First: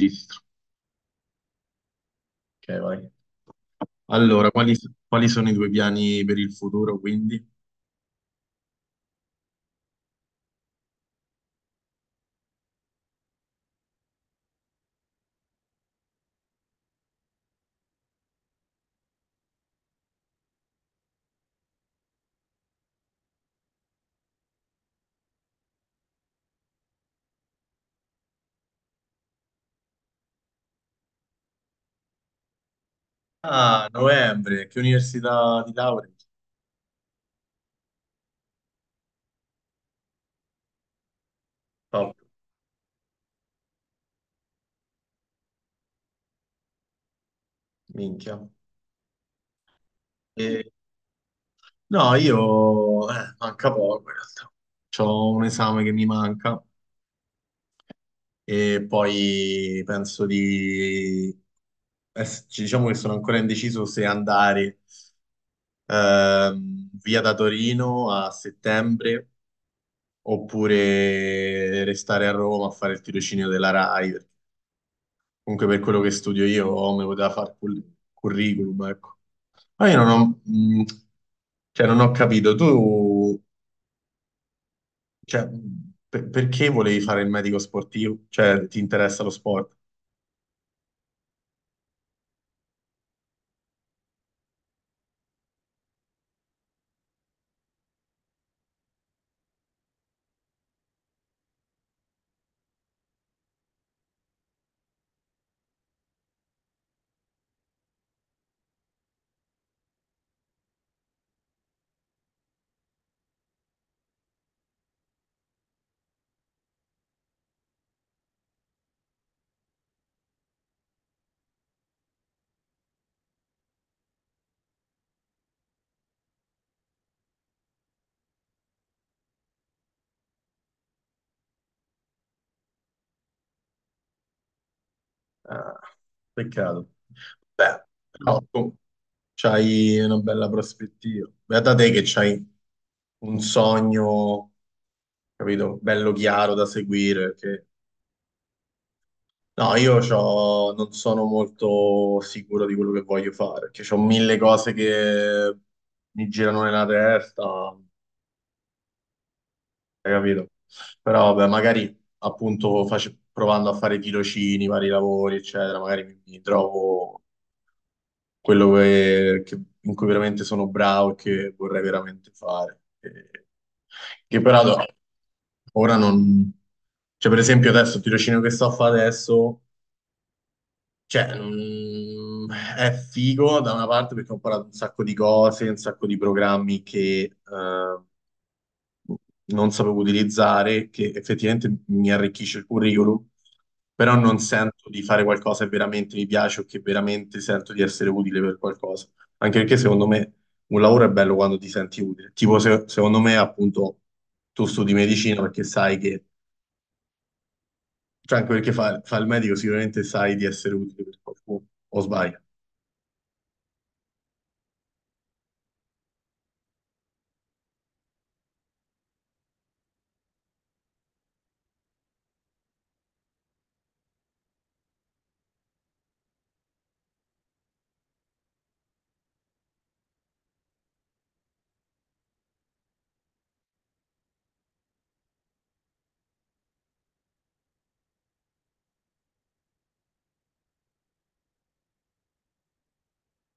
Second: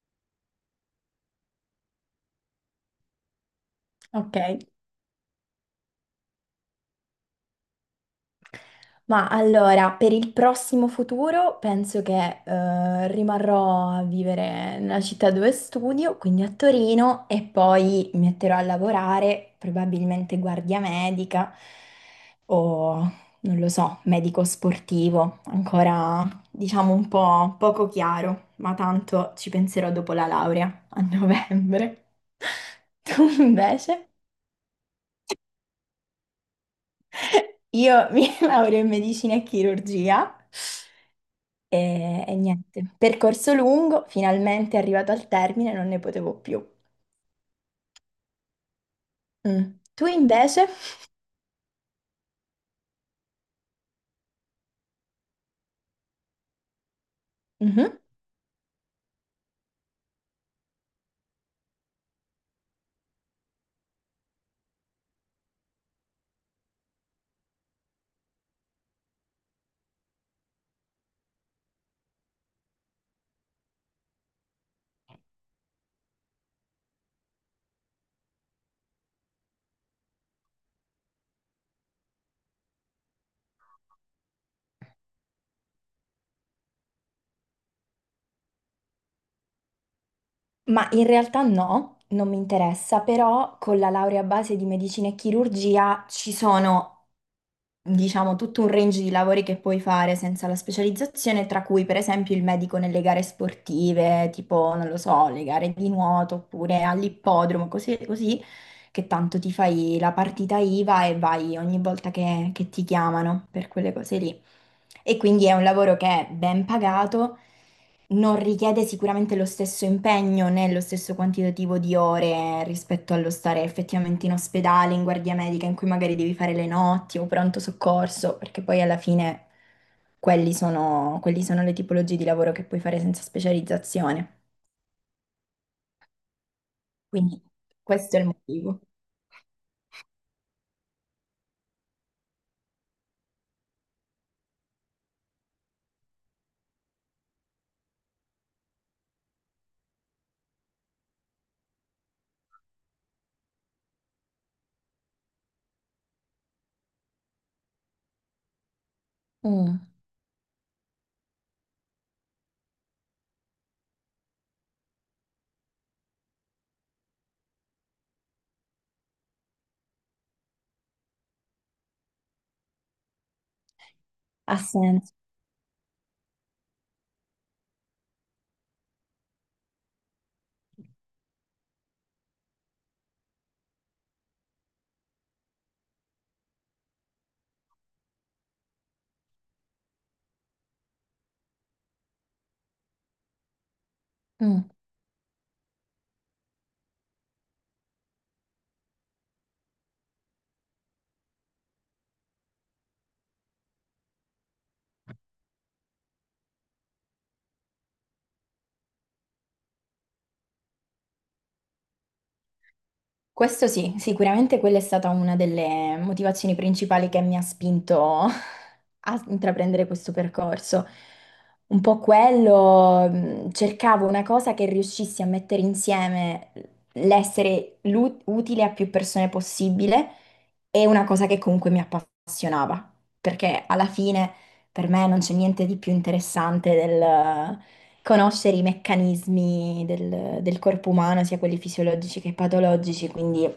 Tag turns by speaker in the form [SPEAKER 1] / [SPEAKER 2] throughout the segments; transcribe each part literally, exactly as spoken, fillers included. [SPEAKER 1] Registro. Ok, vai.
[SPEAKER 2] Ok,
[SPEAKER 1] Allora, quali, quali sono i tuoi piani per il futuro, quindi?
[SPEAKER 2] ma allora per il prossimo futuro penso che eh, rimarrò a vivere nella città dove studio, quindi a Torino, e poi mi metterò a lavorare, probabilmente guardia medica o non lo so, medico sportivo, ancora diciamo un po' poco chiaro, ma tanto ci penserò dopo la laurea a novembre. Tu
[SPEAKER 1] Ah,
[SPEAKER 2] invece?
[SPEAKER 1] novembre, che università di laurea?
[SPEAKER 2] Io mi laureo in medicina e chirurgia
[SPEAKER 1] Top,
[SPEAKER 2] e, e niente, percorso lungo, finalmente arrivato al termine, non ne potevo più.
[SPEAKER 1] minchia.
[SPEAKER 2] Mm. Tu invece?
[SPEAKER 1] E- no, io... eh, manca poco, in realtà. C'ho un esame che mi manca
[SPEAKER 2] Mhm.
[SPEAKER 1] e poi penso di... es- Diciamo che sono ancora indeciso se andare ehm, via da Torino a settembre oppure restare a Roma a fare il tirocinio della R A I. Comunque per quello che studio io mi poteva fare cur- curriculum, ecco. Ma io non ho, mh, cioè, non ho capito, tu, cioè, mh, per- perché volevi fare il medico sportivo? Cioè, ti interessa lo sport?
[SPEAKER 2] Ma in realtà no, non mi interessa, però con la laurea a base di medicina e chirurgia ci sono diciamo, tutto un range di lavori che puoi fare senza la specializzazione, tra cui per esempio il medico nelle gare sportive, tipo, non lo so, le gare di nuoto oppure all'ippodromo, così, così, che tanto ti fai la partita IVA e vai ogni volta che, che ti chiamano per quelle cose lì. E quindi è un lavoro che è ben pagato, non richiede sicuramente lo stesso impegno né lo stesso quantitativo di ore rispetto allo stare effettivamente in ospedale, in guardia medica, in cui magari devi fare le notti o pronto soccorso, perché poi alla fine quelli sono, quelli sono le tipologie di lavoro che puoi fare senza specializzazione.
[SPEAKER 1] Ah, peccato.
[SPEAKER 2] Quindi
[SPEAKER 1] Beh,
[SPEAKER 2] questo è il
[SPEAKER 1] però tu
[SPEAKER 2] motivo.
[SPEAKER 1] c'hai una bella prospettiva. Beata te che c'hai un sogno, capito, bello chiaro da seguire, che no, io c'ho- non sono molto sicuro di quello che voglio fare, perché ho mille cose che mi girano nella testa, hai
[SPEAKER 2] Mm,
[SPEAKER 1] capito? Però vabbè, magari appunto face- provando a fare tirocini, vari lavori, eccetera, magari mi, mi trovo quello che, che- in cui veramente sono bravo e che vorrei veramente fare. E- che
[SPEAKER 2] ha
[SPEAKER 1] però
[SPEAKER 2] senso.
[SPEAKER 1] ora non... Cioè, per esempio adesso il tirocinio che sto a fare adesso. Cioè, non- è figo da una parte perché ho imparato un sacco di cose, un sacco di programmi che eh, non sapevo utilizzare, che effettivamente mi arricchisce il curriculum, però non
[SPEAKER 2] Mm.
[SPEAKER 1] sento di fare qualcosa che veramente mi piace o che veramente sento di essere utile per qualcosa. Anche perché secondo me un lavoro è bello quando ti senti utile. Tipo, se- secondo me, appunto, tu studi medicina perché sai che, cioè anche perché fa, fa il medico, sicuramente sai di essere utile per qualcuno, o sbaglio.
[SPEAKER 2] Questo sì, sicuramente quella è stata una delle motivazioni principali che mi ha spinto a intraprendere questo percorso. Un po' quello, mh, cercavo una cosa che riuscissi a mettere insieme l'essere lu- utile a più persone possibile e una cosa che comunque mi appassionava, perché alla fine per me non c'è niente di più interessante conoscere i meccanismi del, del corpo umano, sia quelli fisiologici che patologici, quindi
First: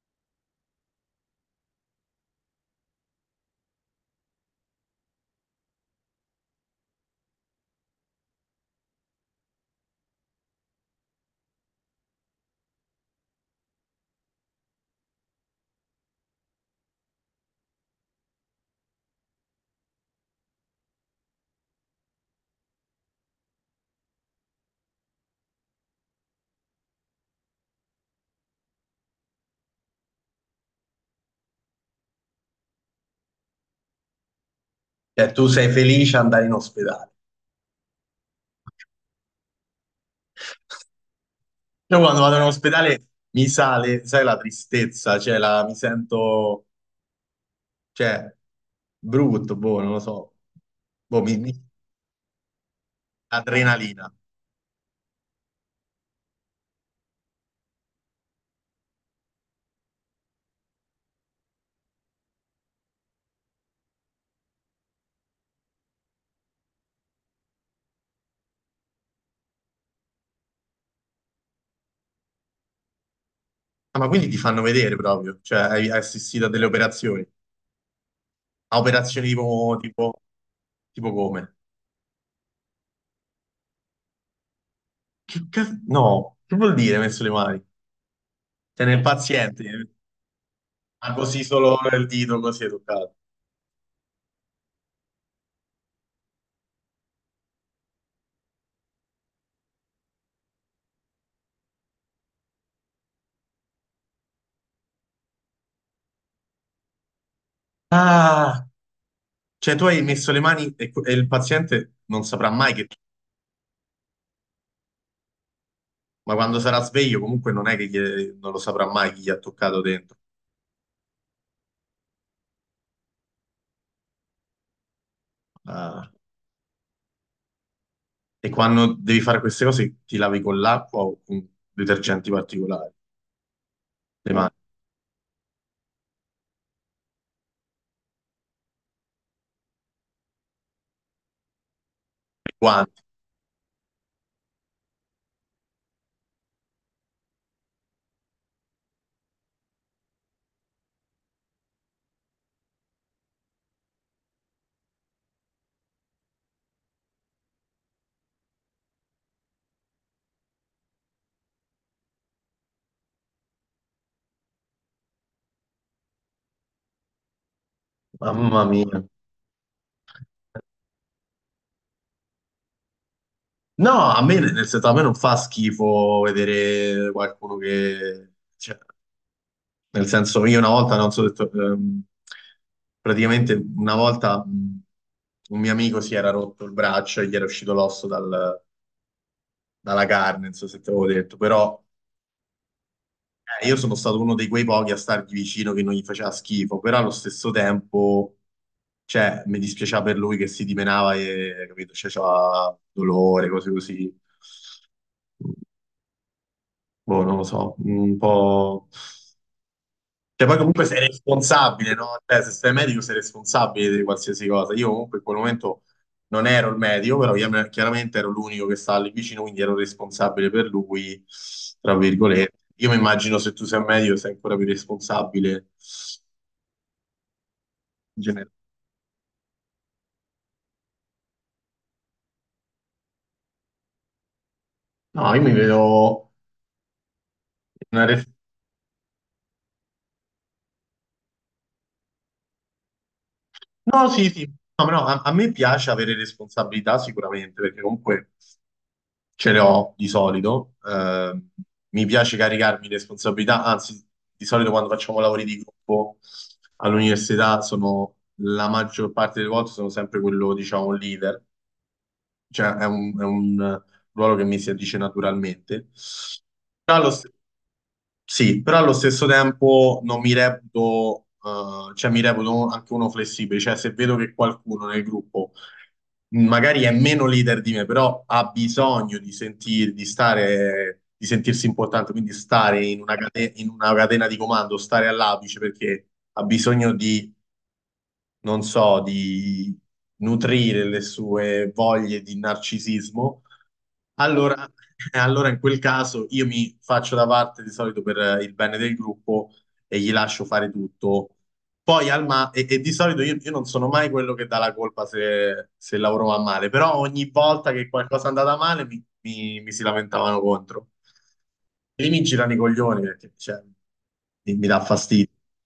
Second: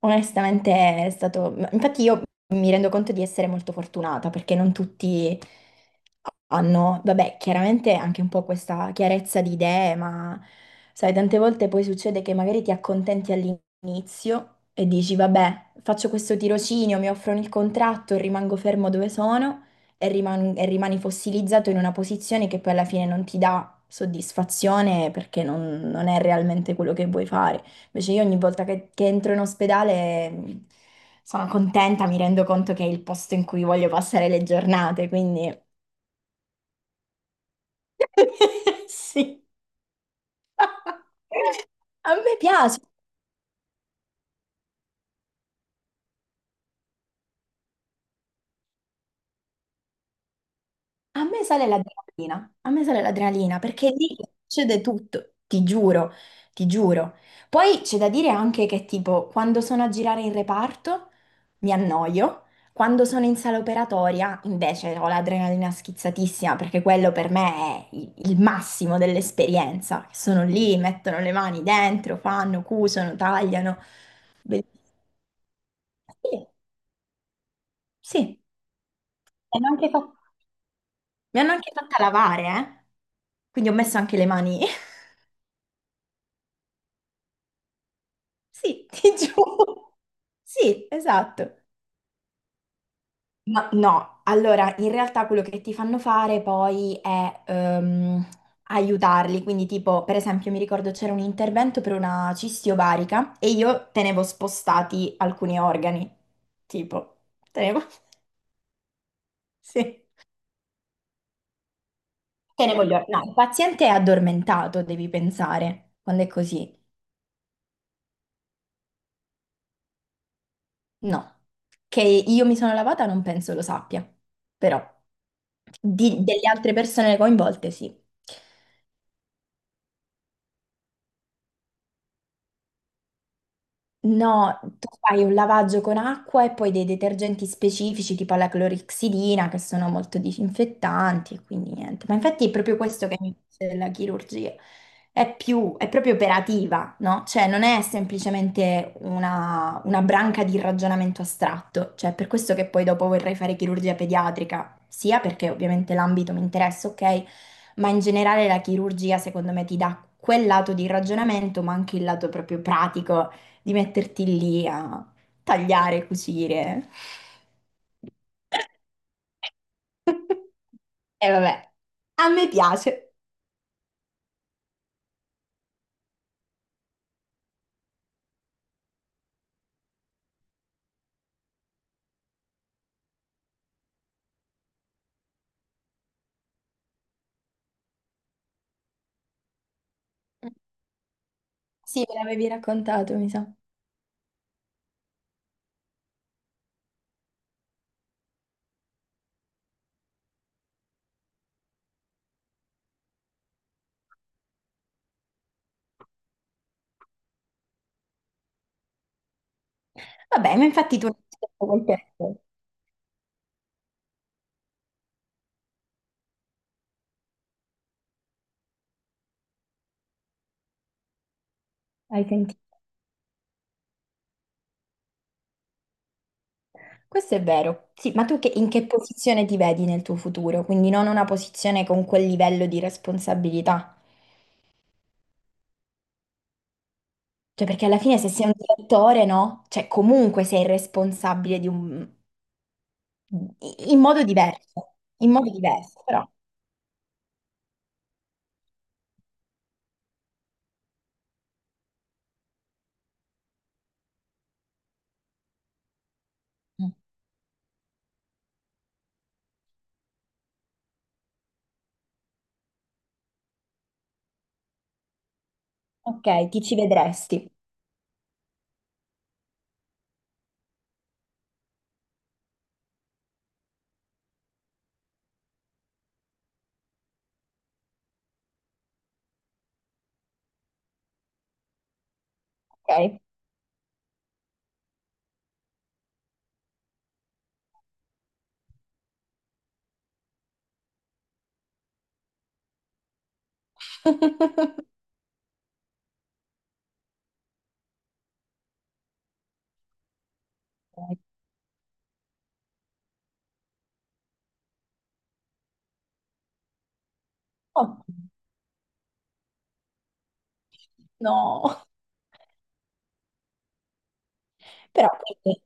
[SPEAKER 2] onestamente è stato... Infatti io mi rendo conto di essere molto fortunata perché non tutti hanno, vabbè, chiaramente anche un po' questa chiarezza di idee, ma sai, tante volte poi succede che magari ti accontenti all'inizio e dici, vabbè, faccio questo tirocinio, mi offrono il contratto, rimango fermo dove sono e riman- e rimani fossilizzato in una posizione che poi alla fine non ti dà soddisfazione perché non, non è realmente quello che vuoi fare. Invece io ogni volta che, che entro in ospedale mh, sono contenta, mi rendo conto che è il posto in cui voglio passare le giornate,
[SPEAKER 1] Cioè, tu
[SPEAKER 2] quindi
[SPEAKER 1] sei felice ad andare in ospedale.
[SPEAKER 2] sì,
[SPEAKER 1] Io
[SPEAKER 2] a
[SPEAKER 1] quando
[SPEAKER 2] me
[SPEAKER 1] vado in
[SPEAKER 2] piace.
[SPEAKER 1] ospedale mi sale, sai, la tristezza, cioè, la- mi sento, cioè, brutto, boh, non lo so. Boh,
[SPEAKER 2] A
[SPEAKER 1] mi,
[SPEAKER 2] me
[SPEAKER 1] mi-
[SPEAKER 2] sale l'adrenalina, a me sale l'adrenalina perché
[SPEAKER 1] adrenalina.
[SPEAKER 2] lì succede tutto, ti giuro, ti giuro. Poi c'è da dire anche che tipo quando sono a girare in reparto mi annoio, quando sono in sala operatoria invece ho l'adrenalina schizzatissima perché quello per me è il, il massimo dell'esperienza. Sono lì, mettono le mani dentro, fanno, cusano, tagliano.
[SPEAKER 1] Ah, ma quindi ti fanno
[SPEAKER 2] Bellissimo.
[SPEAKER 1] vedere proprio, cioè, hai hai assistito a
[SPEAKER 2] Sì,
[SPEAKER 1] delle operazioni.
[SPEAKER 2] sì.
[SPEAKER 1] A operazioni
[SPEAKER 2] E
[SPEAKER 1] tipo,
[SPEAKER 2] anche fa-
[SPEAKER 1] tipo, tipo
[SPEAKER 2] Mi hanno
[SPEAKER 1] come?
[SPEAKER 2] anche fatta lavare, eh? Quindi ho messo anche le mani.
[SPEAKER 1] Che cazzo? No, che vuol dire messo le mani? Cioè,
[SPEAKER 2] Sì,
[SPEAKER 1] nel
[SPEAKER 2] ti
[SPEAKER 1] paziente,
[SPEAKER 2] giuro. Sì,
[SPEAKER 1] ma così
[SPEAKER 2] esatto.
[SPEAKER 1] solo il dito così è toccato.
[SPEAKER 2] Ma no, allora in realtà quello che ti fanno fare poi è ehm, aiutarli, quindi tipo per esempio mi ricordo c'era un intervento per una cisti ovarica e io tenevo spostati alcuni organi, tipo, tenevo,
[SPEAKER 1] Ah, cioè tu hai
[SPEAKER 2] sì,
[SPEAKER 1] messo le mani e, e il paziente non saprà mai
[SPEAKER 2] tenevo
[SPEAKER 1] che
[SPEAKER 2] gli organi. No, il paziente è addormentato, devi pensare, quando è
[SPEAKER 1] ma quando
[SPEAKER 2] così.
[SPEAKER 1] sarà sveglio comunque non è che gli- non lo saprà mai chi gli ha toccato dentro.
[SPEAKER 2] No, che io mi sono lavata non penso lo sappia, però
[SPEAKER 1] Ah,
[SPEAKER 2] di- delle altre persone coinvolte sì.
[SPEAKER 1] e quando devi fare queste cose ti lavi con l'acqua o con detergenti particolari, le mani,
[SPEAKER 2] No, tu fai un lavaggio con acqua e poi dei detergenti specifici tipo la clorixidina che sono molto disinfettanti e quindi niente. Ma infatti è
[SPEAKER 1] i
[SPEAKER 2] proprio
[SPEAKER 1] guanti.
[SPEAKER 2] questo che mi piace della chirurgia. È più, è proprio operativa, no? Cioè non è semplicemente una, una branca di ragionamento astratto. Cioè per questo che poi dopo vorrei fare chirurgia pediatrica, sia perché ovviamente l'ambito mi interessa, ok, ma in generale la chirurgia secondo me ti dà quel lato di ragionamento, ma anche il lato proprio pratico di metterti lì a tagliare, cucire.
[SPEAKER 1] Mamma mia.
[SPEAKER 2] E vabbè. A me piace.
[SPEAKER 1] No, a me, nel senso, a me non fa schifo vedere qualcuno che... cioè, nel senso, io una volta, non so, detto, ehm, praticamente una volta mh, un mio amico si era rotto il braccio e gli era uscito l'osso dal- dalla carne, non so se te l'avevo detto, però
[SPEAKER 2] Sì, me l'avevi raccontato, mi sa.
[SPEAKER 1] eh, io sono stato uno dei quei pochi a stargli vicino che non gli faceva schifo, però allo stesso tempo, cioè, mi dispiaceva per lui che si dimenava e, capito, cioè, c'aveva dolore, cose così. Boh, non lo so, un po'... Cioè, poi
[SPEAKER 2] Vabbè, ma
[SPEAKER 1] comunque sei
[SPEAKER 2] infatti tu non hai detto quel
[SPEAKER 1] responsabile, no?
[SPEAKER 2] pezzo.
[SPEAKER 1] Cioè, se sei medico sei responsabile di qualsiasi cosa. Io comunque in quel momento non ero il medico, però chiam- chiaramente ero l'unico che stava lì vicino, quindi ero responsabile per lui, tra
[SPEAKER 2] Hai
[SPEAKER 1] virgolette.
[SPEAKER 2] sentito?
[SPEAKER 1] Io mi immagino se tu sei medico sei ancora più responsabile
[SPEAKER 2] Questo è vero. Sì,
[SPEAKER 1] in
[SPEAKER 2] ma tu
[SPEAKER 1] generale.
[SPEAKER 2] che- in che posizione ti vedi nel tuo futuro? Quindi non una posizione con quel livello di responsabilità.
[SPEAKER 1] No, io mi vedo
[SPEAKER 2] Cioè, perché alla
[SPEAKER 1] una.
[SPEAKER 2] fine se sei un direttore, no? Cioè, comunque sei responsabile di un... in
[SPEAKER 1] No,
[SPEAKER 2] modo
[SPEAKER 1] sì, sì. No,
[SPEAKER 2] diverso.
[SPEAKER 1] no, a,
[SPEAKER 2] In
[SPEAKER 1] a
[SPEAKER 2] modo
[SPEAKER 1] me piace
[SPEAKER 2] diverso,
[SPEAKER 1] avere
[SPEAKER 2] però.
[SPEAKER 1] responsabilità sicuramente, perché comunque ce le ho di solito. eh, mi piace caricarmi di responsabilità, anzi, di solito quando facciamo lavori di gruppo
[SPEAKER 2] Mm.
[SPEAKER 1] all'università sono la maggior parte delle volte sono sempre quello, diciamo, leader, cioè è un, è un ruolo che mi si addice naturalmente.
[SPEAKER 2] Ok, ti ci
[SPEAKER 1] Però allo stesso
[SPEAKER 2] vedresti.
[SPEAKER 1] sì, però allo stesso tempo non mi reputo, eh, cioè mi reputo anche uno flessibile, cioè se vedo che qualcuno nel gruppo magari è meno leader di me, però ha bisogno di sentir, di stare, di sentirsi importante, quindi stare in una
[SPEAKER 2] Ok.
[SPEAKER 1] cate- in una catena di comando, stare all'apice perché ha bisogno di, non so, di nutrire le sue voglie di narcisismo allora, allora in quel caso io mi faccio da parte di solito per eh, il bene del gruppo e gli lascio fare tutto. Poi al ma- e, e di solito io, io non sono mai quello che dà la colpa se, se il lavoro va male, però ogni volta che
[SPEAKER 2] Oh,
[SPEAKER 1] qualcosa è andata male mi, mi- mi si lamentavano contro.
[SPEAKER 2] no,
[SPEAKER 1] Lì mi girano i coglioni perché cioè, mi mi dà
[SPEAKER 2] però
[SPEAKER 1] fastidio,
[SPEAKER 2] quindi,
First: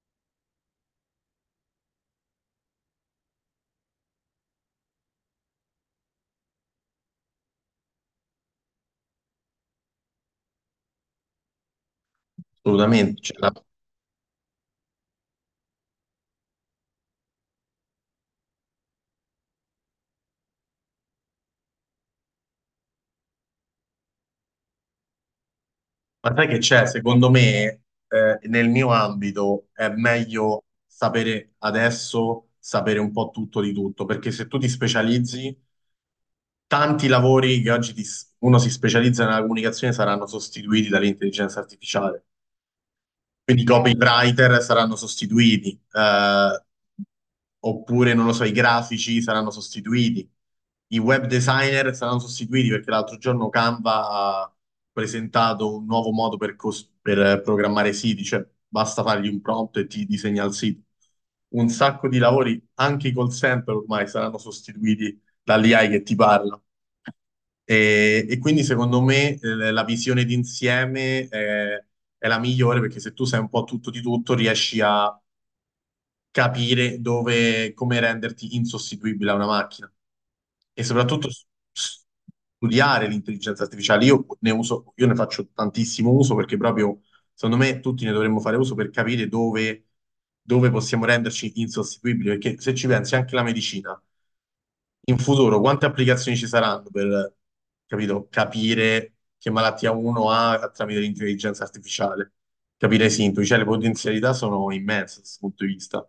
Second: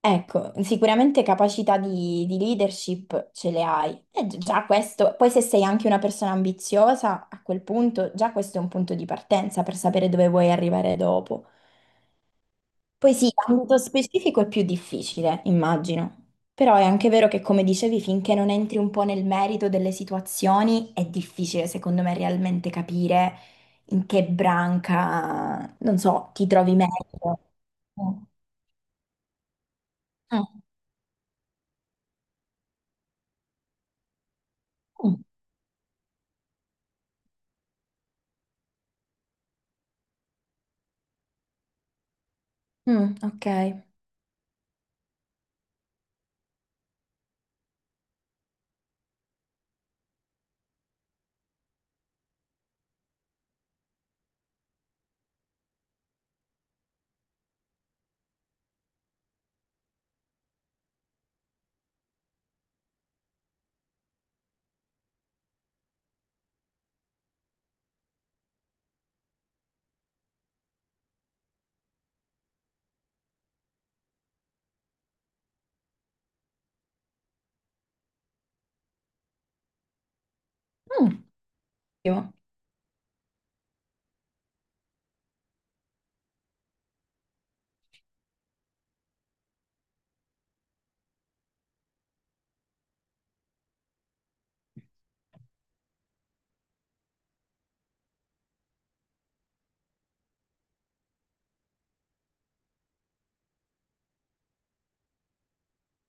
[SPEAKER 2] ecco, sicuramente capacità di, di leadership ce le hai. E gi- già questo, poi se sei anche una persona ambiziosa, a quel punto già questo è un punto di partenza per sapere dove vuoi arrivare dopo. Poi sì,
[SPEAKER 1] assolutamente.
[SPEAKER 2] ambito specifico è più difficile, immagino. Però è anche vero che, come dicevi, finché non entri un po' nel merito delle situazioni, è difficile, secondo me, realmente capire in che branca, non so,
[SPEAKER 1] Ma
[SPEAKER 2] ti
[SPEAKER 1] sai che
[SPEAKER 2] trovi
[SPEAKER 1] c'è? Secondo
[SPEAKER 2] meglio.
[SPEAKER 1] me,
[SPEAKER 2] Mm.
[SPEAKER 1] eh, nel mio ambito è
[SPEAKER 2] Mm.
[SPEAKER 1] meglio sapere adesso, sapere un po' tutto di tutto, perché se tu ti
[SPEAKER 2] Mm,
[SPEAKER 1] specializzi, tanti lavori che oggi ti s- uno si specializza nella comunicazione saranno sostituiti dall'intelligenza artificiale.
[SPEAKER 2] Mm, Ok.
[SPEAKER 1] Quindi i copywriter saranno sostituiti, eh, oppure non lo so, i grafici saranno sostituiti, i web designer saranno sostituiti perché l'altro giorno Canva ha presentato un nuovo modo per, cos- per, eh, programmare siti, cioè basta fargli un prompt e ti disegna il sito. Un sacco di lavori, anche i call center ormai saranno sostituiti dall'A I che ti parla. E, e quindi secondo me eh, la visione d'insieme è, è la migliore perché se tu sai un po' tutto di tutto riesci a capire dove, come renderti insostituibile a una macchina e
[SPEAKER 2] Mm.
[SPEAKER 1] soprattutto s- s-
[SPEAKER 2] Ottimo.
[SPEAKER 1] studiare l'intelligenza artificiale. Io ne uso, io ne faccio tantissimo uso perché proprio secondo me tutti ne dovremmo fare uso per capire dove, dove possiamo renderci insostituibili perché se ci pensi anche la medicina in futuro quante applicazioni ci saranno per, capito, capire che malattia uno ha tramite l'intelligenza artificiale, capire i sintomi, cioè le potenzialità sono immense da questo punto di vista.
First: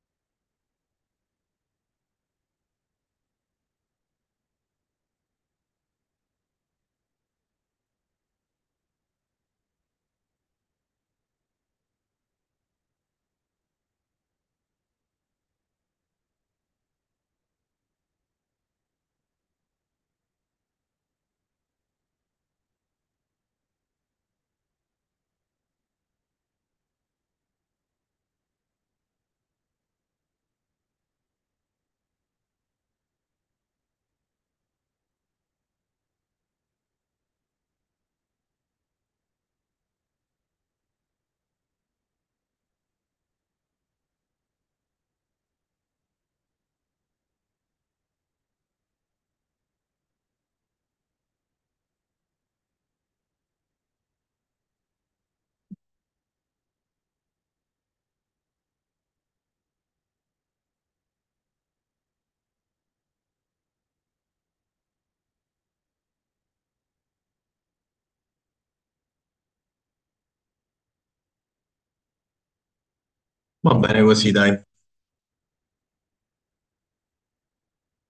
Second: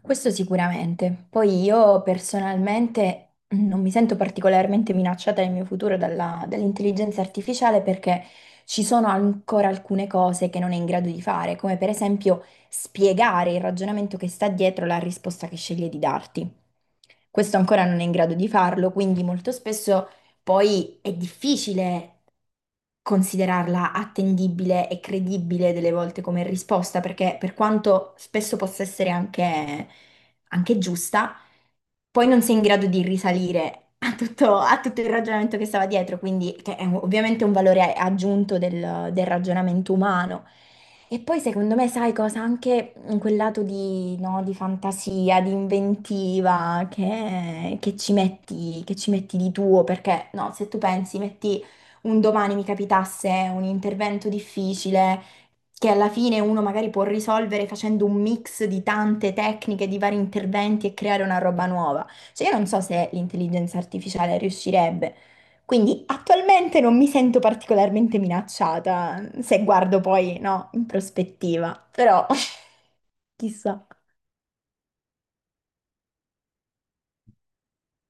[SPEAKER 2] Questo sicuramente. Poi io personalmente non mi sento particolarmente minacciata nel mio futuro dalla- dall'intelligenza artificiale perché ci sono ancora alcune cose che non è in grado di fare, come per esempio spiegare il ragionamento che sta dietro la risposta che sceglie di darti. Questo ancora non è in grado di farlo, quindi molto spesso poi è difficile considerarla attendibile e credibile delle volte come risposta, perché per quanto spesso possa essere anche, anche giusta, poi non sei in grado di risalire a tutto, a tutto il ragionamento che stava dietro, quindi che è un- ovviamente un valore aggiunto del del ragionamento umano. E poi secondo me, sai cosa? Anche in quel lato di, no, di fantasia, di inventiva che, che ci metti, che ci metti di tuo, perché no, se tu pensi, metti un domani mi capitasse un intervento difficile che alla fine uno magari può risolvere facendo un mix di tante tecniche, di vari interventi e creare una roba nuova. Cioè io non so se l'intelligenza artificiale riuscirebbe. Quindi attualmente non mi sento particolarmente minacciata, se guardo poi, no, in prospettiva, però
[SPEAKER 1] Va
[SPEAKER 2] chissà.
[SPEAKER 1] bene così, dai.